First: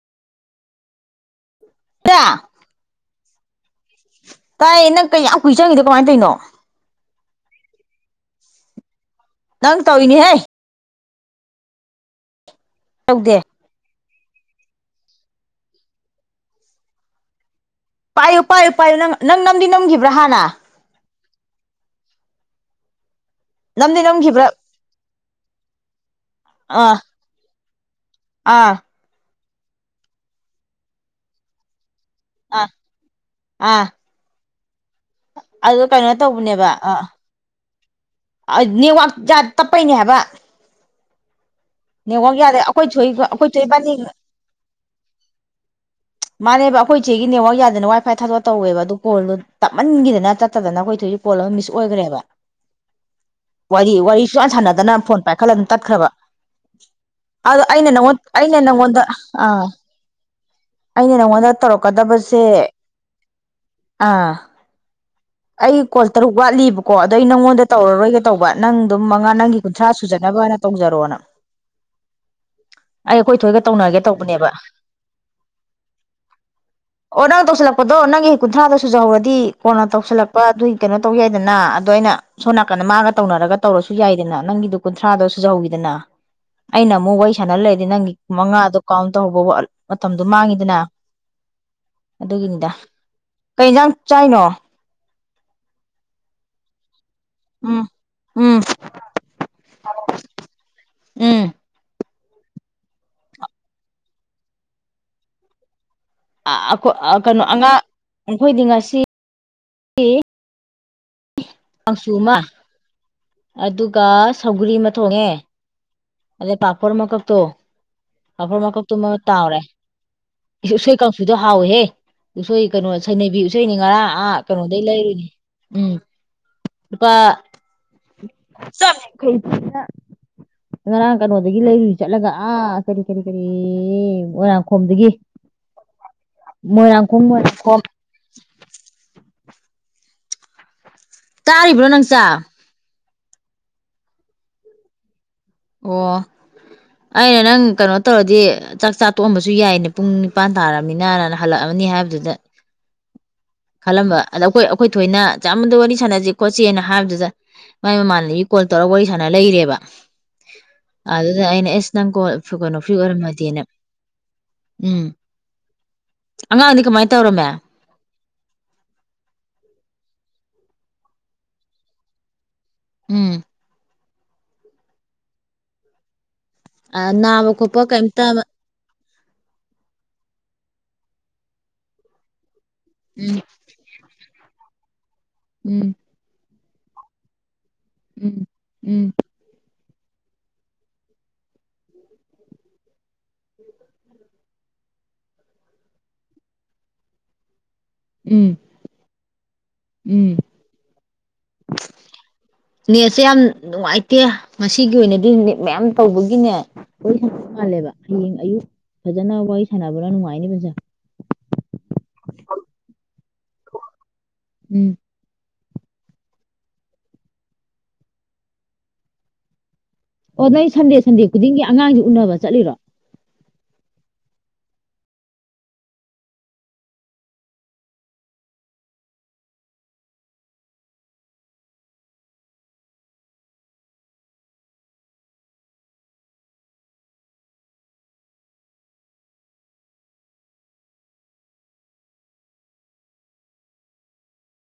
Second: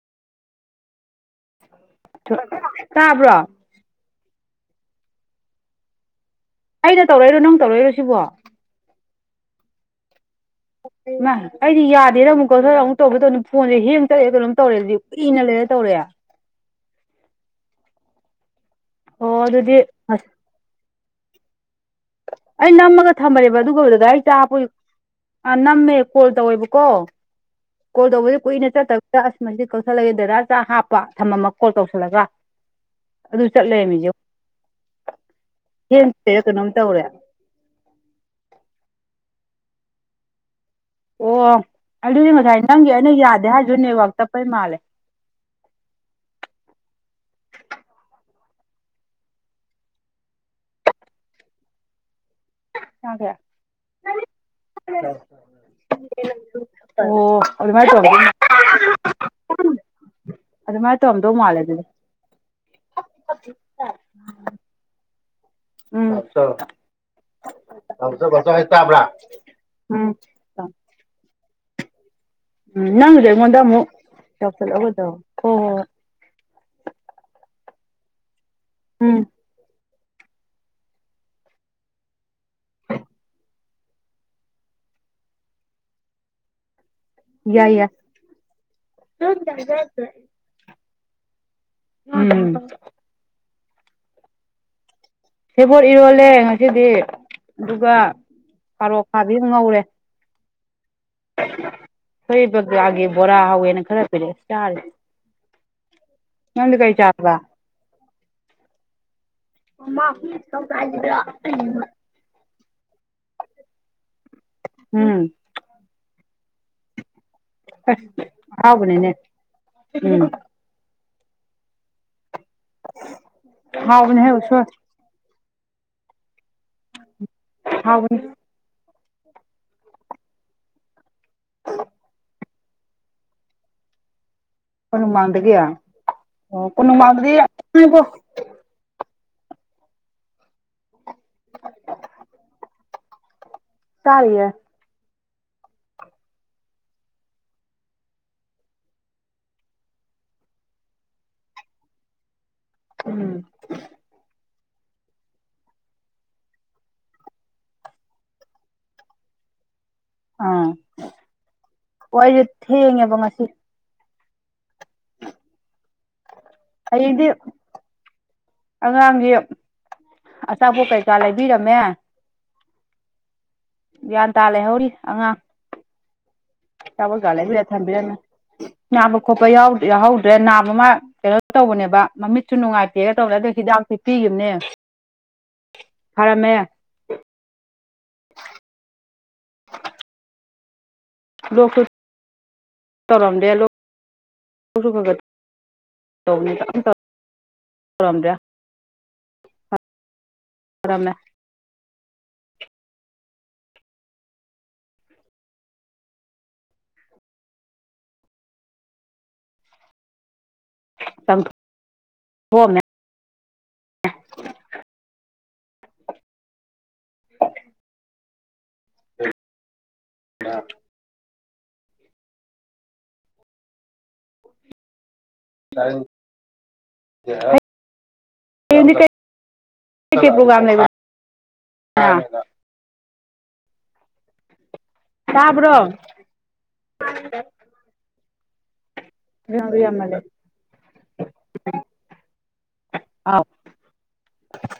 ꯇꯥꯏꯌꯦ ꯇꯥꯕ꯭ꯔꯣ ꯇꯥꯏꯌꯦ ꯅꯪ ꯀꯩ ꯌꯥꯝ ꯀꯨꯏ ꯆꯪꯉꯤꯗꯣ ꯀꯃꯥꯏ ꯇꯧꯅꯣ ꯑꯩꯩꯅ ꯇꯧꯔꯛꯏꯔꯣ ꯅꯪ ꯇꯧꯔꯛꯏꯔꯣ ꯁꯤꯕꯣ ꯅꯪ ꯇꯧꯔꯤꯅꯦꯍꯦ ꯃꯥ ꯑꯩꯗꯤ ꯌꯥꯗꯦꯅ ꯑꯃꯨꯛ ꯀꯛꯊꯠꯂ ꯑꯃꯨꯛ ꯇꯧꯒꯦ ꯇꯧꯗꯦ ꯇꯧꯅꯤ ꯐꯣꯟꯁꯦ ꯍꯦꯡ ꯆꯠꯂꯤꯔ ꯀꯩꯅꯣꯝ ꯇꯧꯔꯦ ꯑꯗꯨꯗꯤ ꯀꯨꯏꯅ ꯂꯩꯔ ꯇꯧꯔꯦ ꯄꯥꯏꯌꯨ ꯄꯥꯏꯌꯨ ꯄꯥꯏꯌꯨ ꯅꯪ ꯑꯣ ꯅꯪ ꯅꯝꯗꯤ ꯑꯗꯨꯗꯤ ꯅꯝꯈꯤꯕ꯭ꯔꯥ ꯑꯁ ꯍꯥꯟꯅ ꯑꯩ ꯅꯝꯃꯒ ꯊꯝꯕꯅꯦꯕ ꯑꯗꯨꯒ ꯅꯝꯗꯤ ꯗꯥꯗꯥꯏ ꯆꯥꯛ ꯅꯝꯈꯤꯕ꯭ꯔꯥ ꯍꯥꯞꯄꯩ ꯅꯝꯃꯦ ꯀꯣꯜ ꯇꯧꯋꯦꯕꯀꯣ ꯑꯥ ꯀꯣꯜ ꯇꯧꯕꯁꯤ ꯀꯨꯏꯅ ꯑꯥ ꯆꯠꯇꯕꯗ ꯑꯁ ꯃꯁꯤ ꯀꯧꯁꯜꯂꯒꯦ ꯗꯥꯥ ꯆꯥꯛ ꯍꯥꯞꯄ ꯊꯝꯃ ꯀꯣꯜ ꯇꯧꯁꯜꯂꯒ ꯑꯥ ꯑꯗꯨ ꯆꯠ ꯂꯩꯔꯝꯃꯤꯖꯦ ꯑ ꯀꯩꯅꯣ ꯇꯧꯕꯅꯦꯕ ꯑ ꯇꯧꯔꯦ ꯅꯦꯠꯋꯥꯛ ꯖꯠ ꯇꯞꯄꯩꯅꯦ ꯍꯥꯏꯕ ꯑꯣ ꯑꯗꯨꯗꯤ ꯅꯦꯠꯋꯥꯛ ꯌꯥꯗꯦ ꯉꯁꯥꯏ ꯑꯩꯈꯣꯏ ꯅꯪꯒꯤ ꯑꯩꯅ ꯊꯣꯏꯒ ꯌꯥꯗꯦ ꯑꯩꯈꯣꯏ ꯊꯣꯏ ꯍꯥꯏꯔꯁꯨ ꯏꯕꯥꯅꯤ ꯅꯦꯠꯋꯥꯛ ꯇꯞꯄꯩ ꯃꯥꯜꯂꯦ ꯃꯥꯅꯦꯕ ꯑꯩꯈꯣꯏ ꯆꯦꯒꯤ ꯅꯦꯠꯋꯔꯥꯛ ꯌꯥꯗꯅ ꯋꯥꯏ ꯐꯥꯏ ꯊꯥꯗꯣꯛ ꯇꯧꯋꯦꯕ ꯑꯗꯨ ꯀꯣꯜꯗꯣ ꯇꯞꯃꯟꯈꯤꯗꯅ ꯆꯠꯇꯗꯅ ꯑꯩꯈꯣꯏ ꯊꯣꯏꯁꯨ ꯀꯣꯜ ꯑꯃ ꯃꯤꯁ ꯑꯣꯏꯈ꯭ꯔꯦꯕ ꯇꯗꯦ ꯋꯥꯔꯤ-ꯋꯥꯔꯤ ꯁꯨꯛꯁꯥꯟ ꯁꯥꯟꯅꯗꯅ ꯐꯣꯟ ꯄꯥꯏꯈꯠꯂ ꯑꯗꯨꯝ ꯇꯠꯈ꯭ꯔꯕ ꯑꯗꯣ ꯑꯗꯨꯃꯥꯏꯅ ꯑꯩꯅ ꯅꯪꯉꯣꯟ ꯇꯧꯔꯝꯗꯧ ꯑꯩꯅ ꯅꯪꯉꯣꯟꯗ ꯑ ꯑꯗꯨꯃꯥꯏꯅ ꯑꯩꯅ ꯇꯧꯔꯝꯗꯧ ꯅꯪꯉꯣꯟꯗ ꯃꯥꯜꯂꯦ ꯑꯗꯨꯗꯤ ꯇꯧꯔꯛꯀꯗꯕꯁꯦ ꯑꯥ ꯑꯩ ꯀꯣꯜ ꯎꯝ ꯇꯔꯨꯛ ꯋꯥꯠꯂꯤꯕꯀꯣ ꯑꯗꯣ ꯑꯩ ꯅꯪꯉꯣꯟꯗ ꯇꯧꯔꯔꯣꯏꯒꯦ ꯂꯥꯡꯖꯧ ꯇꯧꯕ ꯕꯥꯡꯖꯧ ꯍꯥꯏ ꯅꯪ ꯑꯗꯨꯝ ꯇꯥꯕ꯭ꯔꯥ ꯃꯉꯥ ꯅꯪꯒꯤ ꯀꯨꯟꯊ꯭ꯔꯥ ꯎꯝ ꯁꯨꯖꯅꯕꯅ ꯇꯧꯖꯔꯣꯅ ꯎꯝ ꯑꯩ ꯅꯪꯒꯤꯗꯣ ꯑꯩꯈꯣꯏ ꯑꯩꯉꯣꯟꯗ ꯊꯣꯏꯒ ꯑꯃꯨꯛ ꯇꯧꯅꯒꯦ ꯇꯧꯕꯅꯦꯕ ꯇꯧꯁꯜꯂꯛꯑꯣꯗꯣ ꯍꯣꯏ ꯍꯣꯏ ꯑꯣ ꯅꯪ ꯇꯧꯁꯤꯜꯂꯛꯄꯗꯣ ꯅꯪꯒꯤ ꯍꯦꯛ ꯀꯨꯟꯊ꯭ꯔꯥꯗꯣ ꯎꯝ ꯁꯨꯖꯍꯧꯔꯗꯤ ꯀꯣꯟꯅ ꯇꯧꯁꯤꯜꯂꯛꯄ ꯑꯗꯨꯒꯤ ꯀꯩꯅꯣ ꯇꯧ ꯌꯥꯏꯗꯅ ꯑꯗꯣ ꯑꯩꯅ ꯁꯣꯝ ꯅꯥꯀꯟꯗ ꯃꯥꯒ ꯇꯧꯅꯔꯒ ꯇꯧꯔꯁꯨ ꯌꯥꯏꯗꯅ ꯅꯪꯒꯤꯗꯨ ꯀꯨꯟꯊ꯭ꯔꯥꯗꯣ ꯁꯨꯖꯍꯧꯋꯤꯗꯅ ꯑꯩꯅ ꯑꯃꯨꯛ ꯋꯥꯔꯤ ꯁꯥꯟꯅ ꯌꯥꯏ ꯂꯩꯔꯗꯤ ꯌꯥꯏ ꯅꯪꯒꯤ ꯃꯉꯥꯗꯣ ꯀꯥꯎꯟ ꯇꯧꯍꯧꯕ ꯃꯇꯝꯗꯣ ꯃꯥꯡꯉꯤꯗꯅ ꯎꯝ ꯑꯗꯨꯒꯤꯅꯤꯗ ꯀꯩ ꯌꯦꯟꯖꯥꯡ ꯆꯥꯏꯅꯣ ꯁꯦꯕꯣꯠ ꯏꯔꯣꯜꯂꯦ ꯉꯁꯤꯗꯤ ꯎꯝ ꯑꯗꯨꯒ ꯎꯝ ꯄꯥꯔꯣꯛ ꯐꯥꯕꯤꯁꯨ ꯉꯧꯔꯦ ꯎꯝ ꯈꯣꯢ [inaudible] ꯕꯣꯔꯥ ꯍꯧꯋꯦꯅ ꯈꯔ ꯄꯤꯔꯛꯑꯦ ꯆꯥꯔꯦ ꯅꯪꯗꯤ ꯀꯩ ꯑꯩꯈꯣꯏ ꯆꯥꯔꯕ ꯀꯩꯅꯣ ꯑꯉꯥꯡ ꯑꯩꯈꯣꯏꯗꯤ ꯉꯁꯤ [inaudible] ꯆꯨ ꯑꯃ ꯑꯗꯨꯒ ꯁꯧꯒꯔꯤ ꯑꯃ ꯎꯝ ꯊꯣꯡꯉꯦ ꯑꯗꯩ ꯄꯥꯐꯣꯔ ꯃꯀꯛꯇꯣ ꯄꯥꯐꯣꯔ ꯃꯀꯛꯇꯨ ꯑꯃ ꯑꯍꯥꯎꯕꯅꯤꯅꯦ ꯇꯥꯎꯔꯦ ꯎꯝ ꯎꯁꯣꯏ ꯀꯥꯡꯁꯨꯗꯣ ꯍꯥꯎꯋꯦꯍꯦ ꯎꯁꯣꯏ ꯀꯩꯅꯣ ꯁꯩꯅꯕꯤ ꯏꯁꯩꯅꯤ ꯉꯔꯥꯡ ꯍꯥꯎꯕꯅꯦꯍꯦ ꯑꯥ ꯎꯁꯣꯏ ꯀꯩꯅꯣꯗꯩ ꯂꯩꯔꯨꯅꯦ ꯎꯝ ꯂꯨꯄꯥ ꯍꯥꯎꯕꯅꯦ ꯆꯃ [inaudible] ꯉꯔꯥꯡ ꯀꯩꯅꯣꯗꯒꯤ ꯂꯩꯔꯨꯏ ꯆꯠꯂꯒ ꯑꯥ ꯀꯔꯤ ꯀꯔꯤ-ꯀꯔꯤ ꯃꯣꯏꯔꯥꯡ ꯈꯣꯝꯗꯒꯤ ꯀꯣꯅꯨꯡꯃꯥꯡꯗꯒꯤ ꯑꯣ ꯃꯣꯏꯔꯥꯡꯈꯣꯝ ꯀꯣꯅꯨꯡꯃꯥꯡꯗꯗꯤ ꯃꯣꯏꯔꯥꯡꯈꯣꯝ ꯉꯥꯏꯈꯣ ꯇꯥꯔꯤꯕ꯭ꯔꯣ ꯅꯪ ꯆꯥꯛ ꯇꯥꯔꯤꯌꯦ ꯑꯣ ꯑꯩꯅ ꯅꯪ ꯀꯩꯅꯣ ꯇꯧꯔꯗꯤ ꯆꯥꯛ ꯆꯥ ꯇꯣꯛꯑꯝꯕꯁꯨ ꯌꯥꯏꯅꯦ ꯄꯨꯡ ꯅꯤꯄꯥꯟ ꯇꯥꯔꯝꯅꯤꯅ ꯍꯜꯂꯛꯑꯝꯃꯅꯤ ꯍꯥꯏꯕꯗꯨꯗ ꯎꯝ ꯈꯜꯂꯝꯕ ꯑꯗ ꯑꯩꯈꯣꯏ-ꯑꯩꯈꯣꯏ ꯊꯣꯏꯅ ꯆꯥꯃꯗ ꯋꯥꯔꯤ ꯁꯥꯟꯅꯁꯤ ꯈꯣꯠꯆꯦꯅ ꯍꯥꯏꯕꯗꯨꯗ ꯃꯥꯏ ꯃꯃꯥꯟꯅꯕꯤ ꯀꯣꯜ ꯇꯧꯔꯛꯑꯒ ꯋꯥꯔꯤ ꯁꯥꯟꯅ ꯂꯩꯔꯦꯕ ꯑꯥ ꯑꯗꯨꯗ ꯑꯩꯅ ꯑꯦꯁ ꯅꯪ ꯑꯣ ꯀꯣꯜ ꯑꯩꯁꯦ ꯅꯪ ꯐ꯭ꯔꯤ ꯊꯦꯡꯉꯦꯕ ꯉꯁꯤ ꯑꯣꯏꯔꯝꯃꯗꯤꯅ ꯎꯝ ꯑꯉꯥꯡꯗꯤ ꯀꯃꯥꯏꯅ ꯑꯩꯗꯤ ꯇꯧꯔꯝꯃꯦ ꯑꯉꯥꯡꯒꯤ ꯑꯆꯥꯄꯣꯠ ꯀꯩꯀꯥ ꯂꯩꯕꯤꯔꯝꯃꯦ ꯎꯝ ꯒ꯭ꯌꯥꯟ ꯇꯥ ꯂꯩꯍꯧꯔꯤ ꯑꯉꯥꯡ ꯑꯆꯄꯣꯠꯀ ꯅꯥꯕ ꯂꯩꯕꯤꯔ ꯈꯣꯠꯄ ꯊꯝꯕꯤꯔꯝꯃꯦ ꯀꯩꯝꯇ ꯅꯥꯕ ꯈꯣꯠꯄ ꯌꯥꯎꯍꯧꯗ꯭ꯔꯦ ꯅꯥꯕ ꯑꯃ ꯀꯩꯅꯣ ꯇꯧꯕꯅꯦꯕ ꯃꯃꯤꯠꯁꯨ ꯅꯨꯡꯉꯥꯏ ꯇꯦꯏ ꯀꯩꯒ ꯇꯧꯔꯦ ꯎꯝ ꯑꯗꯨ ꯍꯤꯗꯥꯛꯁꯦ ꯄꯤꯈꯤꯕꯅꯦ ꯎꯝ ꯐꯔꯝꯃꯦ ꯎꯝ ꯎꯝ [unintelligible] [inaudible] ꯇꯧꯔꯝꯗꯦ ꯂꯣꯛ [inaudible] ꯎꯝ ꯎꯝ [unintelligible] ꯅꯦꯠꯁꯦ ꯌꯥꯝ ꯅꯨꯡꯉꯥꯏꯇꯦ ꯉꯁꯤꯒꯤ ꯑꯣꯏꯅꯗꯤ ꯅꯦꯠ ꯃꯌꯥꯝ ꯇꯧꯕꯒꯤꯅꯦ ꯋꯥꯔꯤ ꯁꯥꯟꯅꯕ ꯃꯥꯜꯂꯦꯕ ꯍꯌꯦꯡ ꯑꯌꯨꯛ ꯐꯖꯅ ꯋꯥꯔꯤ ꯁꯥꯟꯅꯕꯅ ꯅꯨꯡꯉꯥꯏꯅꯤ ꯪ ꯍ [inaudible] ꯎꯝ [unintelligible] ꯑꯣ ꯅꯣꯏ ꯁꯟꯗꯦ ꯁꯟꯗꯦ ꯈꯨꯗꯤꯡꯒꯤ ꯑꯉꯥꯡꯁꯦ ꯎꯅꯕ ꯆꯠꯂꯤꯔꯣ ꯇ ꯌꯥ [inaudible] ꯍꯌꯦꯡꯗꯤ ꯀꯩꯀꯩ ꯄꯔꯣꯒ꯭ꯔꯝ ꯂꯩꯒꯦ ꯇꯥꯕ꯭ꯔꯣ ꯪ ꯌꯥꯝꯃ ꯂꯩꯦ [inaudible] ꯑꯥꯎ